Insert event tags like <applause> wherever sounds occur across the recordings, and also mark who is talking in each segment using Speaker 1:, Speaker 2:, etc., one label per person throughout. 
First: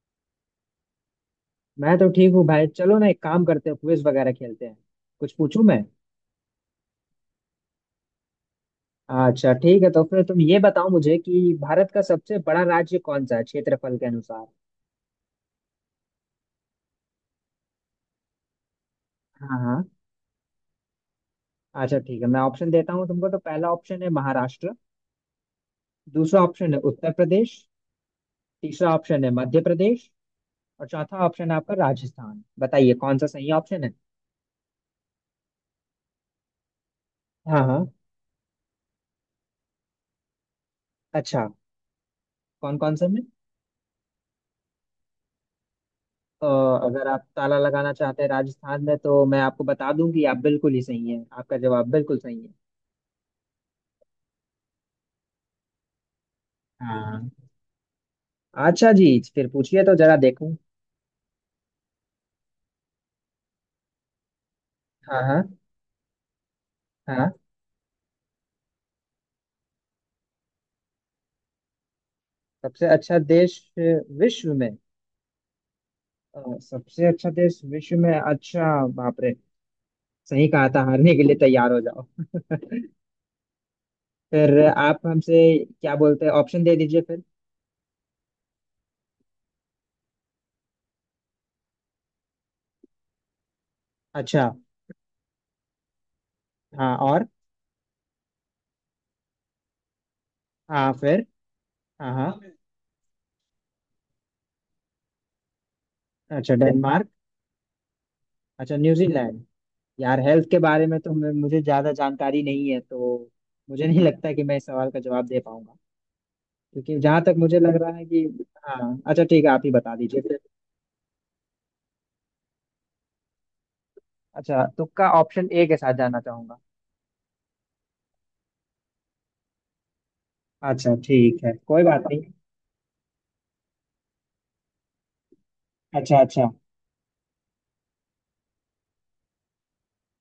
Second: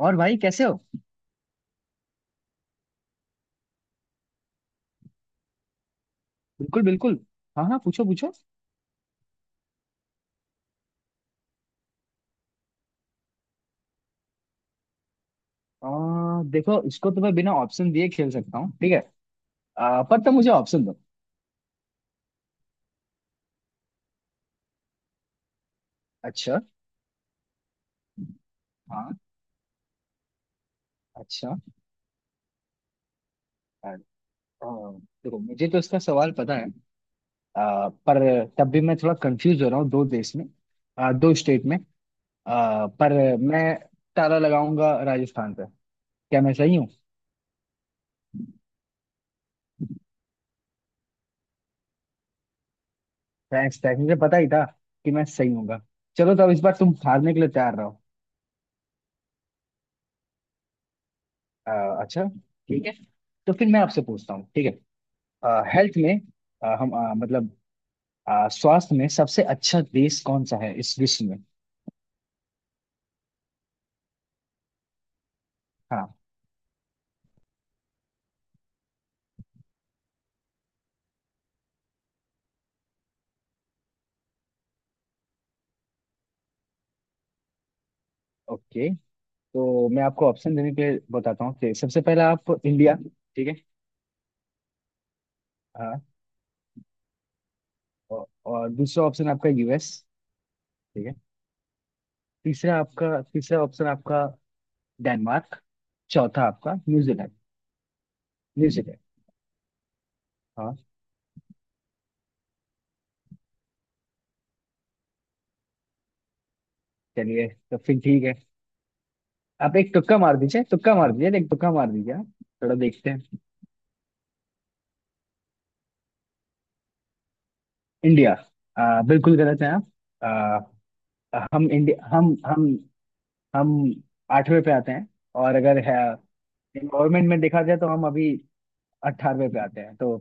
Speaker 1: और भाई, कैसे हो?
Speaker 2: मैं तो ठीक हूँ भाई। चलो ना, एक काम करते हैं, क्विज वगैरह खेलते हैं। कुछ पूछूं मैं?
Speaker 1: बिल्कुल बिल्कुल। हाँ हाँ, पूछो पूछो।
Speaker 2: अच्छा ठीक है, तो फिर तुम ये बताओ मुझे कि भारत का सबसे बड़ा राज्य कौन सा है क्षेत्रफल के अनुसार?
Speaker 1: देखो, इसको तो मैं बिना ऑप्शन दिए खेल सकता हूँ, ठीक है।
Speaker 2: हाँ हाँ।
Speaker 1: पर तुम मुझे ऑप्शन दो।
Speaker 2: अच्छा ठीक है, मैं ऑप्शन देता हूँ तुमको। तो पहला ऑप्शन है महाराष्ट्र। दूसरा
Speaker 1: अच्छा।
Speaker 2: ऑप्शन है उत्तर प्रदेश। तीसरा
Speaker 1: हाँ।
Speaker 2: ऑप्शन है मध्य प्रदेश। और चौथा ऑप्शन
Speaker 1: अच्छा।
Speaker 2: है आपका राजस्थान। बताइए कौन सा सही ऑप्शन है?
Speaker 1: आ, देखो, मुझे तो इसका सवाल पता है।
Speaker 2: हाँ हाँ।
Speaker 1: पर तब भी मैं थोड़ा कंफ्यूज हो रहा हूँ दो देश में। दो
Speaker 2: अच्छा।
Speaker 1: स्टेट में।
Speaker 2: कौन कौन से
Speaker 1: पर
Speaker 2: में?
Speaker 1: मैं ताला लगाऊंगा राजस्थान पे। क्या
Speaker 2: अ,
Speaker 1: मैं सही हूँ?
Speaker 2: अगर आप ताला लगाना चाहते हैं राजस्थान में, तो मैं आपको बता दूं कि आप बिल्कुल ही सही हैं, आपका जवाब बिल्कुल सही है।
Speaker 1: थैंक्स थैंक्स, मुझे पता ही था कि मैं सही हूँगा। चलो, तो अब इस बार तुम
Speaker 2: हाँ।
Speaker 1: हारने के लिए तैयार रहो।
Speaker 2: अच्छा जी। फिर पूछिए तो जरा देखूं।
Speaker 1: आ, अच्छा, ठीक है। तो फिर मैं आपसे पूछता हूँ, ठीक है।
Speaker 2: हाँ हाँ।
Speaker 1: हेल्थ में, हम
Speaker 2: हाँ।
Speaker 1: मतलब, स्वास्थ्य में सबसे अच्छा देश कौन सा है इस विश्व में?
Speaker 2: सबसे अच्छा देश विश्व में?
Speaker 1: हाँ।
Speaker 2: सबसे अच्छा देश विश्व में, अच्छा। बाप रे। सही कहा था, हारने के लिए तैयार हो जाओ। <laughs> फिर आप हमसे क्या बोलते हैं, ऑप्शन दे दीजिए फिर।
Speaker 1: ओके, तो मैं आपको ऑप्शन देने के लिए बताता हूँ कि सबसे पहला आप इंडिया। ठीक है।
Speaker 2: अच्छा।
Speaker 1: हाँ।
Speaker 2: हाँ और?
Speaker 1: औ- और दूसरा ऑप्शन आपका यूएस।
Speaker 2: हाँ,
Speaker 1: ठीक है।
Speaker 2: फिर? हाँ हाँ।
Speaker 1: तीसरा ऑप्शन आपका डेनमार्क। चौथा
Speaker 2: अच्छा,
Speaker 1: आपका
Speaker 2: डेनमार्क।
Speaker 1: न्यूजीलैंड।
Speaker 2: अच्छा,
Speaker 1: न्यूजीलैंड।
Speaker 2: न्यूजीलैंड। यार, हेल्थ के
Speaker 1: हाँ।
Speaker 2: बारे में तो मुझे ज्यादा जानकारी नहीं है, तो मुझे नहीं लगता कि मैं इस सवाल का जवाब दे पाऊंगा, क्योंकि जहां तक
Speaker 1: चलिए,
Speaker 2: मुझे लग
Speaker 1: तो
Speaker 2: रहा
Speaker 1: फिर
Speaker 2: है कि।
Speaker 1: ठीक है।
Speaker 2: हाँ। अच्छा ठीक है, आप ही
Speaker 1: आप एक
Speaker 2: बता
Speaker 1: तुक्का
Speaker 2: दीजिए
Speaker 1: मार
Speaker 2: फिर।
Speaker 1: दीजिए, तुक्का मार दीजिए, एक तुक्का मार दीजिए आप। थोड़ा देखते हैं।
Speaker 2: अच्छा, तुक्का, ऑप्शन ए के साथ जाना चाहूंगा।
Speaker 1: इंडिया। बिल्कुल गलत है। आप।
Speaker 2: अच्छा ठीक है,
Speaker 1: हम
Speaker 2: कोई बात
Speaker 1: इंडिया,
Speaker 2: नहीं।
Speaker 1: हम आठवें पे आते हैं। और अगर है
Speaker 2: अच्छा अच्छा।
Speaker 1: एनवायरमेंट में देखा जाए तो हम अभी 18वें पे आते हैं, तो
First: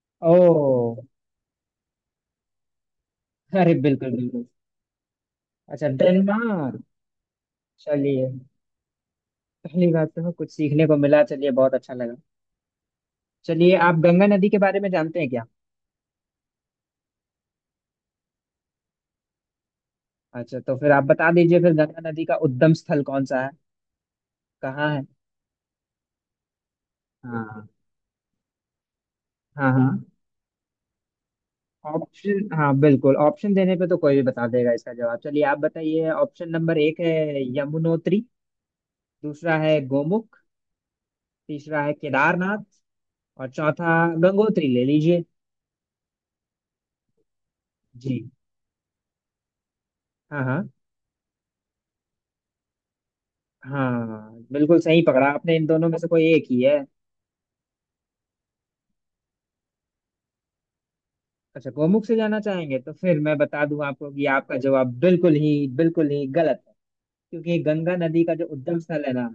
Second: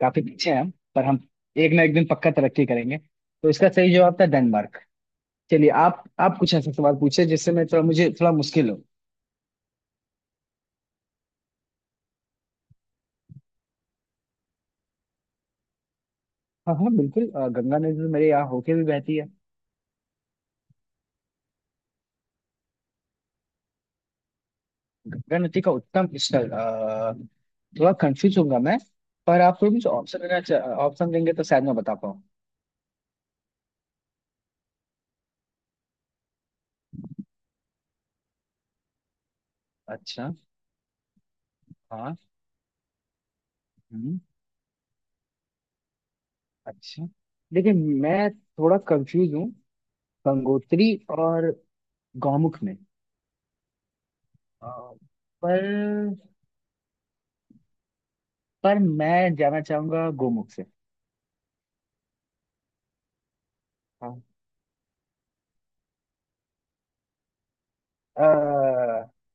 Speaker 1: काफी पीछे हैं हम,
Speaker 2: ओ।
Speaker 1: पर हम एक ना एक दिन पक्का तरक्की करेंगे। तो इसका
Speaker 2: अरे
Speaker 1: सही
Speaker 2: बिल्कुल
Speaker 1: जवाब था
Speaker 2: बिल्कुल।
Speaker 1: डेनमार्क। चलिए,
Speaker 2: अच्छा,
Speaker 1: आप कुछ ऐसा
Speaker 2: डेनमार्क।
Speaker 1: सवाल पूछे जिससे मैं थोड़ा मुझे
Speaker 2: चलिए।
Speaker 1: थोड़ा मुश्किल हो।
Speaker 2: पहली बात तो कुछ सीखने को मिला, चलिए बहुत अच्छा लगा। चलिए, आप गंगा नदी के बारे में जानते हैं क्या?
Speaker 1: हाँ हाँ, बिल्कुल। गंगा नदी तो मेरे यहाँ होके भी बहती है।
Speaker 2: अच्छा तो फिर आप बता दीजिए फिर, गंगा नदी का उद्गम स्थल कौन सा है? कहाँ है?
Speaker 1: गंगा नदी का उद्गम स्थल,
Speaker 2: हाँ
Speaker 1: थोड़ा कंफ्यूज होगा मैं। पर आप
Speaker 2: हाँ।
Speaker 1: थोड़ा
Speaker 2: हाँ।
Speaker 1: मुझे ऑप्शन देना। ऑप्शन देंगे तो शायद मैं बता पाऊँ।
Speaker 2: ऑप्शन? हाँ बिल्कुल, ऑप्शन देने पे तो कोई भी बता देगा इसका जवाब। चलिए आप बताइए, ऑप्शन नंबर एक है यमुनोत्री। दूसरा है
Speaker 1: अच्छा।
Speaker 2: गोमुख। तीसरा है
Speaker 1: हाँ।
Speaker 2: केदारनाथ। और चौथा
Speaker 1: हम्म।
Speaker 2: गंगोत्री, ले लीजिए।
Speaker 1: अच्छा। लेकिन
Speaker 2: जी।
Speaker 1: मैं थोड़ा कंफ्यूज हूँ,
Speaker 2: हाँ हाँ।
Speaker 1: गंगोत्री और गौमुख में।
Speaker 2: हाँ बिल्कुल
Speaker 1: अ,
Speaker 2: सही पकड़ा
Speaker 1: पर
Speaker 2: आपने, इन दोनों में से कोई एक ही है।
Speaker 1: पर मैं जाना चाहूंगा गोमुख से।
Speaker 2: अच्छा, गोमुख से जाना चाहेंगे, तो फिर मैं बता दूं आपको
Speaker 1: हाँ।
Speaker 2: कि आपका जवाब बिल्कुल ही गलत है। क्योंकि गंगा
Speaker 1: अ,
Speaker 2: नदी का जो उद्गम स्थल है ना,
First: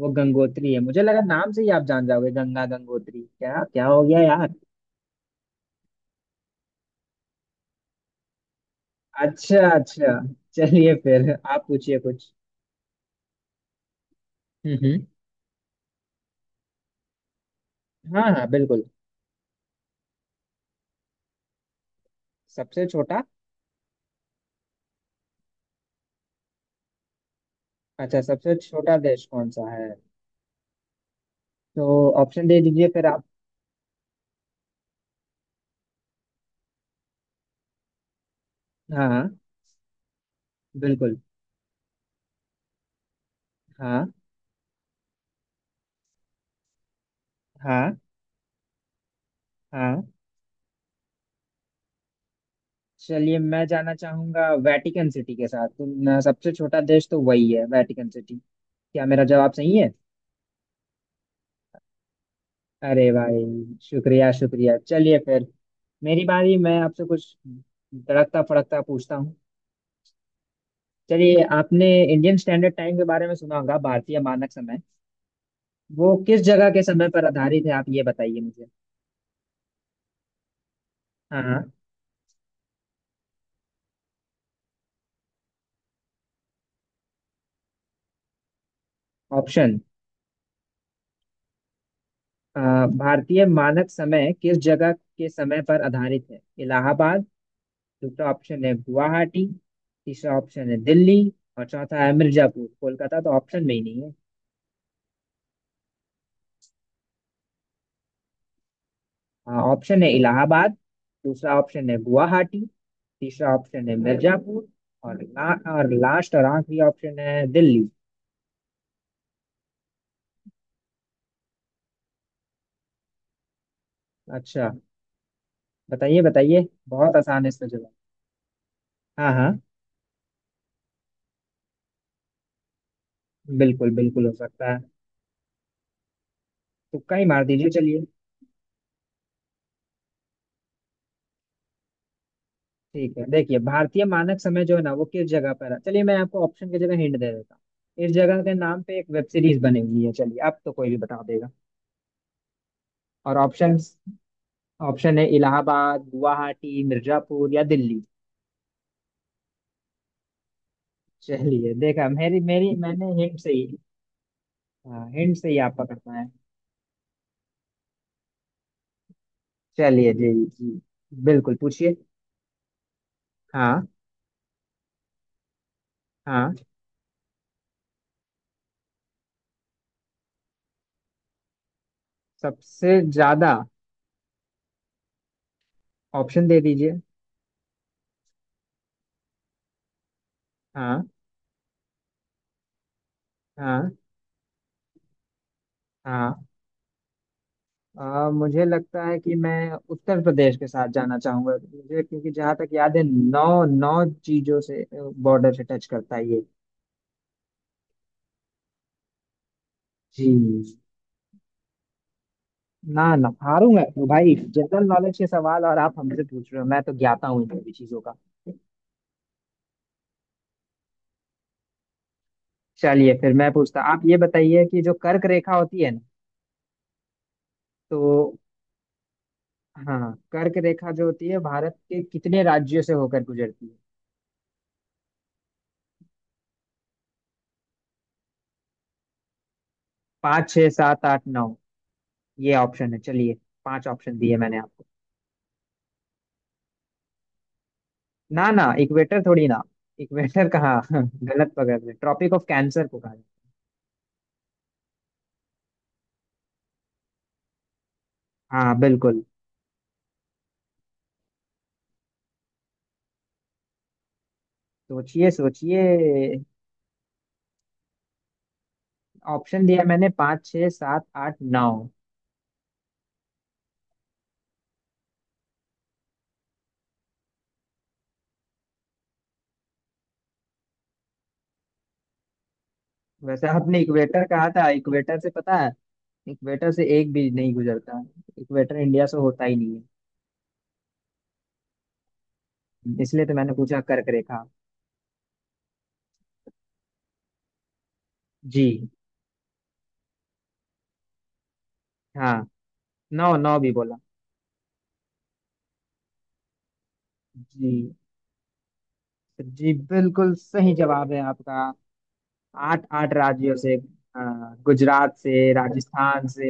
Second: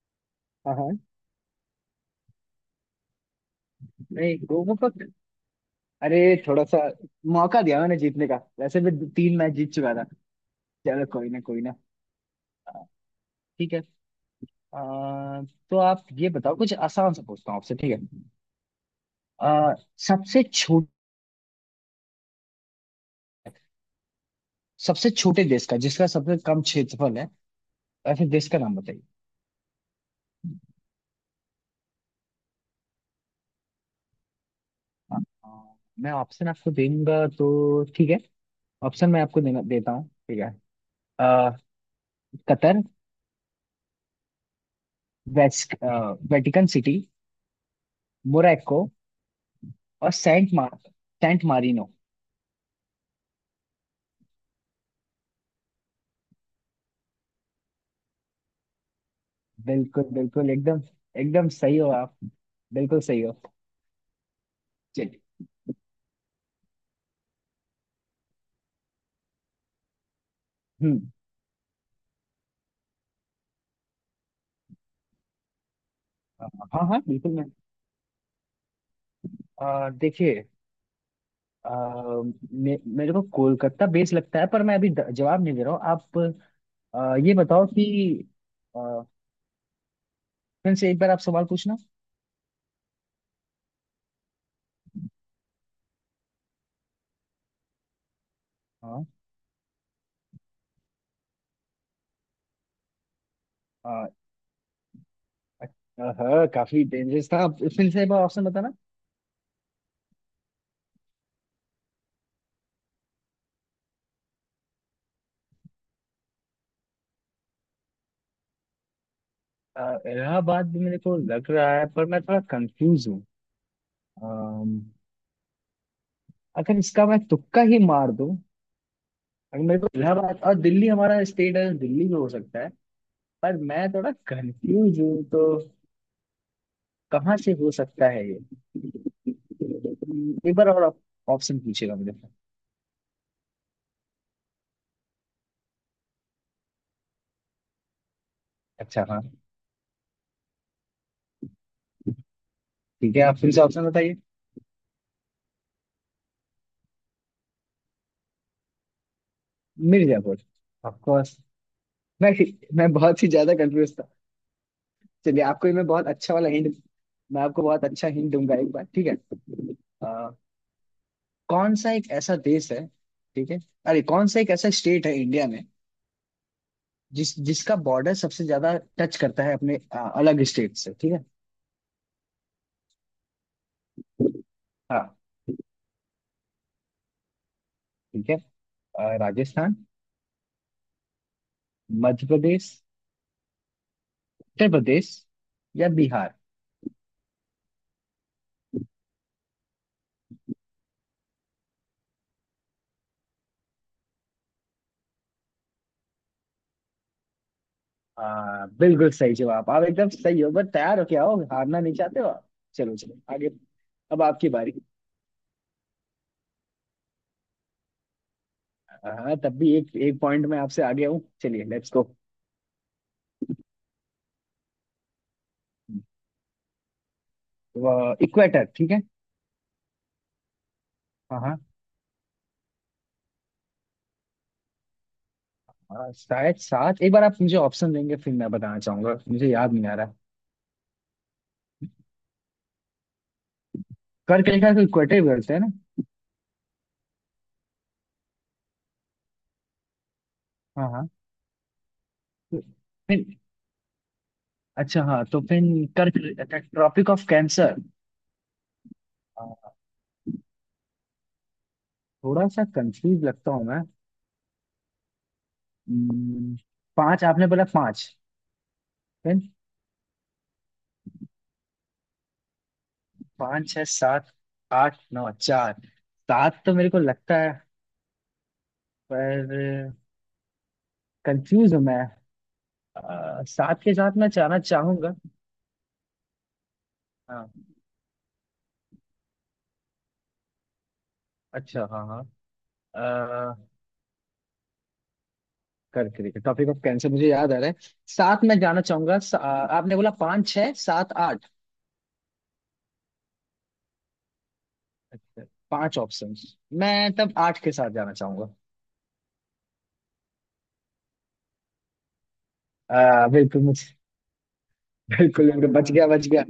Speaker 2: वो गंगोत्री
Speaker 1: हाँ
Speaker 2: है।
Speaker 1: हाँ,
Speaker 2: मुझे लगा नाम से ही आप जान जाओगे, गंगा गंगोत्री, क्या क्या हो गया
Speaker 1: नहीं
Speaker 2: यार।
Speaker 1: गोमुख का। अरे, थोड़ा सा मौका दिया मैंने जीतने का, वैसे भी दो- तीन मैच
Speaker 2: अच्छा
Speaker 1: जीत चुका था।
Speaker 2: अच्छा। चलिए
Speaker 1: चलो कोई
Speaker 2: फिर
Speaker 1: ना, कोई
Speaker 2: आप
Speaker 1: ना।
Speaker 2: पूछिए कुछ।
Speaker 1: अ, ठीक है। अ,
Speaker 2: हम्म।
Speaker 1: तो आप ये बताओ, कुछ आसान सा पूछता हूँ आपसे, ठीक है।
Speaker 2: हाँ हाँ बिल्कुल।
Speaker 1: अ, सबसे छोट
Speaker 2: सबसे छोटा?
Speaker 1: सबसे छोटे देश का, जिसका सबसे कम क्षेत्रफल है,
Speaker 2: अच्छा,
Speaker 1: ऐसे देश
Speaker 2: सबसे
Speaker 1: का नाम
Speaker 2: छोटा
Speaker 1: बताइए।
Speaker 2: देश कौन सा है? तो ऑप्शन दे दीजिए फिर आप।
Speaker 1: हाँ, हाँ, मैं ऑप्शन आपको देऊंगा तो ठीक है।
Speaker 2: हाँ
Speaker 1: ऑप्शन मैं
Speaker 2: हाँ
Speaker 1: आपको देना देता हूँ, ठीक है।
Speaker 2: बिल्कुल।
Speaker 1: अ, कतर,
Speaker 2: हाँ।
Speaker 1: वेस्ट वेटिकन सिटी,
Speaker 2: हाँ।
Speaker 1: मोरक्को,
Speaker 2: हाँ।
Speaker 1: और सेंट मारिनो।
Speaker 2: चलिए, मैं जाना चाहूंगा वेटिकन सिटी के साथ। तुम सबसे छोटा देश तो वही है, वेटिकन सिटी। क्या मेरा जवाब सही है?
Speaker 1: बिल्कुल बिल्कुल, एकदम, एकदम सही हो आप, बिल्कुल
Speaker 2: अरे
Speaker 1: सही हो।
Speaker 2: भाई, शुक्रिया शुक्रिया। चलिए
Speaker 1: चलिए।
Speaker 2: फिर, मेरी बारी। मैं आपसे कुछ तड़कता फड़कता पूछता हूँ।
Speaker 1: हम्म।
Speaker 2: चलिए, आपने इंडियन स्टैंडर्ड टाइम के बारे में सुना होगा, भारतीय मानक समय। वो किस
Speaker 1: अ,
Speaker 2: जगह के
Speaker 1: हाँ हाँ,
Speaker 2: समय पर
Speaker 1: बिल्कुल मैं,
Speaker 2: आधारित है, आप ये बताइए मुझे।
Speaker 1: देखिए,
Speaker 2: हाँ हाँ।
Speaker 1: अ, मेरे को कोलकाता बेस लगता है, पर मैं अभी जवाब नहीं दे रहा हूँ। आप ये बताओ कि, अ,
Speaker 2: ऑप्शन।
Speaker 1: फिर से एक बार आप सवाल पूछना।
Speaker 2: अ, भारतीय मानक समय किस जगह के समय पर आधारित है? इलाहाबाद। दूसरा ऑप्शन है गुवाहाटी। तीसरा ऑप्शन है दिल्ली। और चौथा है मिर्जापुर। कोलकाता तो ऑप्शन में ही नहीं
Speaker 1: हाँ।
Speaker 2: है।
Speaker 1: हाँ, काफी डेंजरस था। अब फिर से एक बार ऑप्शन बताना।
Speaker 2: हाँ, ऑप्शन है इलाहाबाद। दूसरा ऑप्शन है गुवाहाटी। तीसरा ऑप्शन है मिर्जापुर। और और लास्ट, और आखिरी ऑप्शन है दिल्ली।
Speaker 1: अ, इलाहाबाद भी मेरे को लग रहा है, पर मैं थोड़ा कंफ्यूज हूँ।
Speaker 2: अच्छा।
Speaker 1: अम,
Speaker 2: बताइए बताइए,
Speaker 1: अगर इसका
Speaker 2: बहुत
Speaker 1: मैं
Speaker 2: आसान है
Speaker 1: तुक्का
Speaker 2: इसका
Speaker 1: ही
Speaker 2: जवाब।
Speaker 1: मार दूं,
Speaker 2: हाँ हाँ।
Speaker 1: अगर मेरे को इलाहाबाद और दिल्ली, हमारा स्टेट है दिल्ली में हो सकता है। पर
Speaker 2: बिल्कुल
Speaker 1: मैं थोड़ा
Speaker 2: बिल्कुल हो सकता है।
Speaker 1: कंफ्यूज हूँ, तो
Speaker 2: तुक्का ही
Speaker 1: कहाँ
Speaker 2: मार
Speaker 1: से
Speaker 2: दीजिए,
Speaker 1: हो
Speaker 2: चलिए।
Speaker 1: सकता है ये? एक बार और ऑप्शन पूछेगा मुझे।
Speaker 2: ठीक है, देखिए, भारतीय मानक समय जो है ना वो किस जगह पर है। चलिए मैं आपको ऑप्शन की जगह हिंट दे देता हूँ। इस जगह के नाम पे
Speaker 1: अच्छा,
Speaker 2: एक
Speaker 1: हाँ।
Speaker 2: वेब सीरीज बनी हुई है, चलिए अब तो कोई भी बता देगा।
Speaker 1: ठीक है,
Speaker 2: और
Speaker 1: आप फिर से
Speaker 2: ऑप्शन?
Speaker 1: ऑप्शन बताइए।
Speaker 2: ऑप्शन है इलाहाबाद, गुवाहाटी, मिर्जापुर या दिल्ली।
Speaker 1: मिर्जापुर। Of course.
Speaker 2: चलिए, देखा,
Speaker 1: मैं
Speaker 2: मेरी मेरी
Speaker 1: मैं
Speaker 2: मैंने
Speaker 1: बहुत ही
Speaker 2: हिंट से
Speaker 1: ज्यादा
Speaker 2: ही।
Speaker 1: कंफ्यूज था।
Speaker 2: हाँ, हिंट
Speaker 1: चलिए,
Speaker 2: से ही
Speaker 1: आपको ये
Speaker 2: आप
Speaker 1: मैं
Speaker 2: पकड़
Speaker 1: बहुत
Speaker 2: पाए।
Speaker 1: अच्छा वाला हिंट, मैं आपको बहुत अच्छा हिंट दूंगा एक बार, ठीक है।
Speaker 2: चलिए
Speaker 1: आ,
Speaker 2: जी जी। बिल्कुल
Speaker 1: कौन सा
Speaker 2: पूछिए।
Speaker 1: एक ऐसा देश है, ठीक है।
Speaker 2: हाँ
Speaker 1: अरे, कौन सा एक ऐसा स्टेट है इंडिया में
Speaker 2: हाँ।
Speaker 1: जिसका बॉर्डर सबसे ज्यादा टच करता है अपने अलग स्टेट से, ठीक है।
Speaker 2: सबसे ज्यादा?
Speaker 1: हाँ।
Speaker 2: ऑप्शन दे दीजिए।
Speaker 1: ठीक है। राजस्थान,
Speaker 2: हाँ
Speaker 1: मध्य प्रदेश,
Speaker 2: हाँ
Speaker 1: उत्तर प्रदेश, या बिहार।
Speaker 2: हाँ। आ, मुझे लगता है कि मैं उत्तर प्रदेश के साथ जाना चाहूंगा। मुझे, क्योंकि जहाँ तक याद है नौ नौ चीजों से, बॉर्डर से टच करता है ये।
Speaker 1: बिल्कुल सही जवाब। आप एकदम
Speaker 2: जी।
Speaker 1: सही हो। बस, तैयार हो क्या हो? हारना नहीं चाहते हो आप? चलो
Speaker 2: ना
Speaker 1: चलो
Speaker 2: ना,
Speaker 1: आगे।
Speaker 2: हारूंगा क्यों
Speaker 1: अब
Speaker 2: भाई?
Speaker 1: आपकी बारी।
Speaker 2: जनरल नॉलेज के सवाल और आप हमसे पूछ रहे हो, मैं तो ज्ञाता हूँ इन सभी चीजों का।
Speaker 1: हाँ, तब भी एक एक पॉइंट में आपसे आगे हूँ। चलिए, लेट्स गो।
Speaker 2: चलिए फिर मैं पूछता, आप ये बताइए कि जो कर्क रेखा होती है ना, तो।
Speaker 1: इक्वेटर, ठीक है।
Speaker 2: हाँ, कर्क रेखा जो होती है,
Speaker 1: हाँ हाँ।
Speaker 2: भारत के कितने राज्यों से होकर गुजरती है?
Speaker 1: हाँ, शायद सात। एक बार आप मुझे ऑप्शन देंगे फिर मैं बताना चाहूंगा, मुझे याद नहीं आ रहा।
Speaker 2: पाँच, छः, सात, आठ, नौ, ये ऑप्शन है। चलिए, पांच ऑप्शन दिए
Speaker 1: कर्क
Speaker 2: मैंने
Speaker 1: रेखा को
Speaker 2: आपको।
Speaker 1: इक्वेटर भी बोलते हैं ना?
Speaker 2: ना ना, इक्वेटर थोड़ी ना, इक्वेटर कहाँ!
Speaker 1: हाँ
Speaker 2: <laughs>
Speaker 1: हाँ।
Speaker 2: गलत पकड़ रहे, ट्रॉपिक ऑफ
Speaker 1: तो
Speaker 2: कैंसर को कहा
Speaker 1: फिर, अच्छा, हाँ, तो फिर कर्क, ट्रॉपिक ऑफ कैंसर,
Speaker 2: जाता है। हाँ बिल्कुल।
Speaker 1: थोड़ा सा कंफ्यूज लगता हूँ मैं।
Speaker 2: सोचिए सोचिए।
Speaker 1: हम्म, पांच आपने बोला, पांच। फिर,
Speaker 2: ऑप्शन दिया मैंने, पाँच, छः, सात, आठ, नौ।
Speaker 1: पाँच, छः, सात, आठ, नौ, चार, सात तो मेरे को लगता है, पर कंफ्यूज हूँ मैं।
Speaker 2: वैसे आपने
Speaker 1: सात के साथ
Speaker 2: इक्वेटर
Speaker 1: मैं
Speaker 2: कहा
Speaker 1: जाना
Speaker 2: था,
Speaker 1: चाहूंगा।
Speaker 2: इक्वेटर से पता है इक्वेटर से एक भी
Speaker 1: हाँ।
Speaker 2: नहीं गुजरता। इक्वेटर इंडिया से होता ही नहीं
Speaker 1: अच्छा, हाँ हाँ।
Speaker 2: है, इसलिए तो मैंने
Speaker 1: अह,
Speaker 2: पूछा कर्क रेखा।
Speaker 1: करके देखिए, टॉपिक ऑफ कैंसर मुझे याद आ रहा है, साथ में
Speaker 2: जी।
Speaker 1: जाना चाहूंगा आपने बोला पाँच, छह, सात, आठ।
Speaker 2: हाँ। नौ नौ भी बोला।
Speaker 1: अच्छा, पांच ऑप्शन, मैं तब आठ के साथ
Speaker 2: जी,
Speaker 1: जाना चाहूंगा।
Speaker 2: जी बिल्कुल सही जवाब है आपका। आठ आठ राज्यों
Speaker 1: बिल्कुल
Speaker 2: से। अ,
Speaker 1: मुझे,
Speaker 2: गुजरात
Speaker 1: बिल्कुल
Speaker 2: से,
Speaker 1: बिल्कुल बच गया, बच
Speaker 2: राजस्थान
Speaker 1: गया।
Speaker 2: से,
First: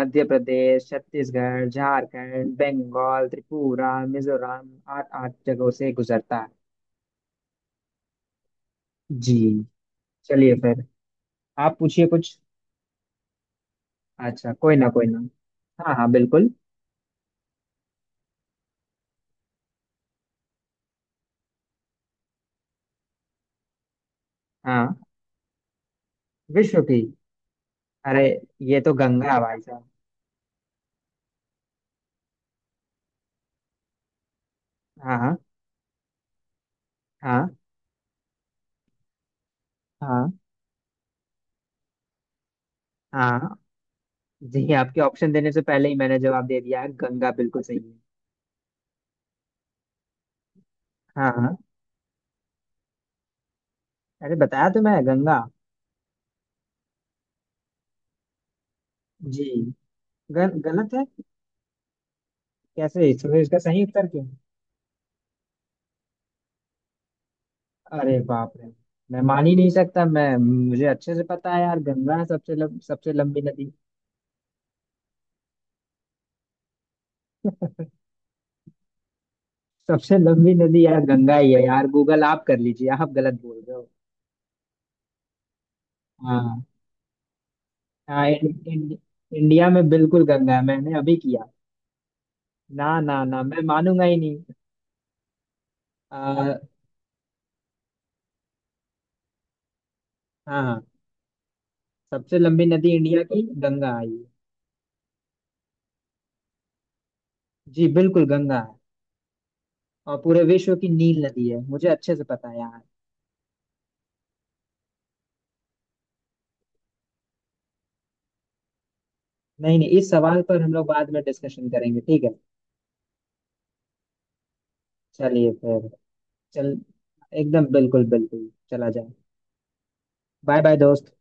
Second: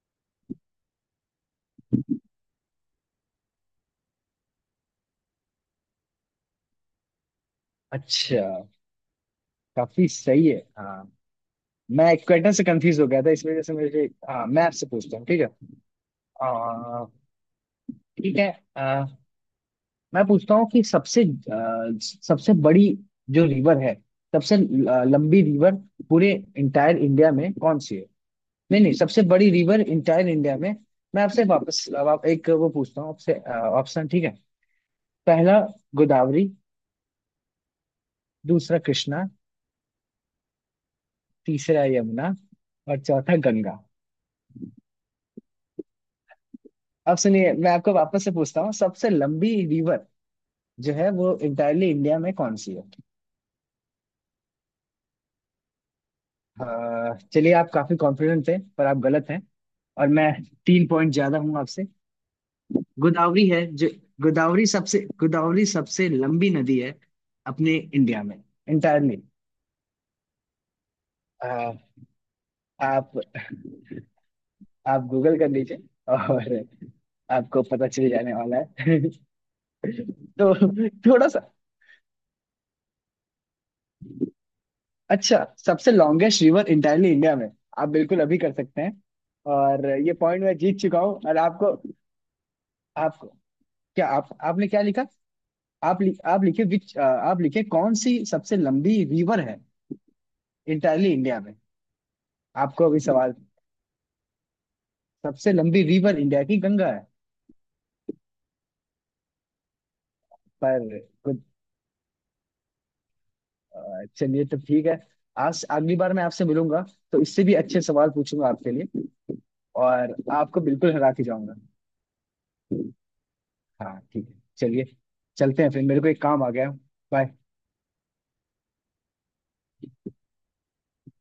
Speaker 2: मध्य प्रदेश, छत्तीसगढ़, झारखंड, बंगाल, त्रिपुरा, मिजोरम, आठ आठ जगहों से गुजरता है।
Speaker 1: अच्छा।
Speaker 2: जी।
Speaker 1: काफी सही
Speaker 2: चलिए
Speaker 1: है,
Speaker 2: फिर
Speaker 1: हाँ।
Speaker 2: आप पूछिए
Speaker 1: मैं
Speaker 2: कुछ।
Speaker 1: इक्वेटर से कंफ्यूज हो गया था, इस वजह से मुझे। हाँ,
Speaker 2: अच्छा,
Speaker 1: मैं
Speaker 2: कोई
Speaker 1: आपसे
Speaker 2: ना कोई
Speaker 1: पूछता
Speaker 2: ना।
Speaker 1: हूँ, ठीक है।
Speaker 2: हाँ हाँ बिल्कुल।
Speaker 1: अह, ठीक है। अह, मैं पूछता हूँ कि सबसे, सबसे बड़ी जो रिवर है, सबसे
Speaker 2: हाँ।
Speaker 1: लंबी रिवर पूरे
Speaker 2: विश्व
Speaker 1: इंटायर
Speaker 2: की?
Speaker 1: इंडिया में कौन सी है?
Speaker 2: अरे
Speaker 1: नहीं
Speaker 2: ये
Speaker 1: नहीं,
Speaker 2: तो
Speaker 1: सबसे
Speaker 2: गंगा है
Speaker 1: बड़ी
Speaker 2: भाई
Speaker 1: रिवर
Speaker 2: साहब।
Speaker 1: इंटायर इंडिया में। मैं आपसे वापस अब, आप एक वो पूछता हूँ आपसे, ऑप्शन, ठीक है।
Speaker 2: हाँ हाँ।
Speaker 1: पहला गोदावरी,
Speaker 2: हाँ
Speaker 1: दूसरा कृष्णा, तीसरा यमुना, और
Speaker 2: हाँ।
Speaker 1: चौथा
Speaker 2: हाँ
Speaker 1: गंगा।
Speaker 2: जी, आपके ऑप्शन देने से पहले ही मैंने जवाब दे दिया है,
Speaker 1: अब
Speaker 2: गंगा
Speaker 1: सुनिए,
Speaker 2: बिल्कुल
Speaker 1: मैं
Speaker 2: सही
Speaker 1: आपको
Speaker 2: है।
Speaker 1: वापस से पूछता हूँ, सबसे लंबी रिवर जो है
Speaker 2: हाँ
Speaker 1: वो
Speaker 2: हाँ।
Speaker 1: इंटायरली इंडिया में कौन सी है?
Speaker 2: अरे बताया तो, मैं, गंगा।
Speaker 1: चलिए, आप काफी कॉन्फिडेंट थे, पर आप गलत हैं।
Speaker 2: जी।
Speaker 1: और मैं तीन
Speaker 2: गलत है?
Speaker 1: पॉइंट ज्यादा हूँ आपसे।
Speaker 2: कैसे? इसमें
Speaker 1: गोदावरी
Speaker 2: इसका
Speaker 1: है
Speaker 2: सही
Speaker 1: जो,
Speaker 2: उत्तर क्या है?
Speaker 1: गोदावरी सबसे लंबी नदी है अपने
Speaker 2: अरे
Speaker 1: इंडिया में,
Speaker 2: बाप रे, मैं
Speaker 1: इंटायरली।
Speaker 2: मान ही नहीं सकता। मैं मुझे अच्छे से पता है यार, गंगा है सबसे सबसे
Speaker 1: आप
Speaker 2: लंबी नदी।
Speaker 1: आप गूगल कर लीजिए, और आपको पता चल जाने वाला है। <laughs>
Speaker 2: सबसे लंबी
Speaker 1: तो
Speaker 2: नदी यार
Speaker 1: थोड़ा
Speaker 2: गंगा
Speaker 1: सा,
Speaker 2: ही है यार, गूगल आप कर लीजिए, आप गलत बोल रहे हो।
Speaker 1: अच्छा, सबसे लॉन्गेस्ट
Speaker 2: हाँ।
Speaker 1: रिवर इंटायरली इंडिया में, आप बिल्कुल
Speaker 2: हाँ
Speaker 1: अभी
Speaker 2: इं,
Speaker 1: कर सकते
Speaker 2: इं,
Speaker 1: हैं।
Speaker 2: इंडिया
Speaker 1: और
Speaker 2: में
Speaker 1: ये
Speaker 2: बिल्कुल
Speaker 1: पॉइंट
Speaker 2: गंगा
Speaker 1: मैं
Speaker 2: है,
Speaker 1: जीत
Speaker 2: मैंने
Speaker 1: चुका
Speaker 2: अभी
Speaker 1: हूँ, और
Speaker 2: किया।
Speaker 1: आपको
Speaker 2: ना ना
Speaker 1: आपको
Speaker 2: ना, मैं मानूंगा
Speaker 1: क्या
Speaker 2: ही
Speaker 1: आप
Speaker 2: नहीं।
Speaker 1: आपने क्या लिखा? आप
Speaker 2: आ,
Speaker 1: लिखे विच, आप लिखे कौन सी सबसे लंबी रिवर है
Speaker 2: हाँ हाँ,
Speaker 1: इंटायरली इंडिया में?
Speaker 2: सबसे लंबी
Speaker 1: आपको
Speaker 2: नदी
Speaker 1: अभी
Speaker 2: इंडिया
Speaker 1: सवाल,
Speaker 2: की गंगा आई है।
Speaker 1: सबसे लंबी रिवर इंडिया की गंगा है?
Speaker 2: जी बिल्कुल गंगा है, और पूरे विश्व
Speaker 1: पर
Speaker 2: की नील
Speaker 1: गुड,
Speaker 2: नदी है, मुझे अच्छे से पता है यार।
Speaker 1: चलिए, तो ठीक है। आज अगली बार मैं आपसे मिलूंगा तो इससे भी अच्छे सवाल पूछूंगा आपके लिए,
Speaker 2: नहीं नहीं, इस
Speaker 1: और
Speaker 2: सवाल पर
Speaker 1: आपको
Speaker 2: हम लोग
Speaker 1: बिल्कुल
Speaker 2: बाद
Speaker 1: हरा
Speaker 2: में
Speaker 1: के जाऊंगा।
Speaker 2: डिस्कशन करेंगे, ठीक है।
Speaker 1: हाँ, ठीक है, चलिए।
Speaker 2: चलिए
Speaker 1: चलते हैं फिर,
Speaker 2: फिर।
Speaker 1: मेरे को एक काम आ गया
Speaker 2: चल।
Speaker 1: है। Bye.
Speaker 2: एकदम बिल्कुल बिल्कुल, चला जाए। बाय बाय दोस्त।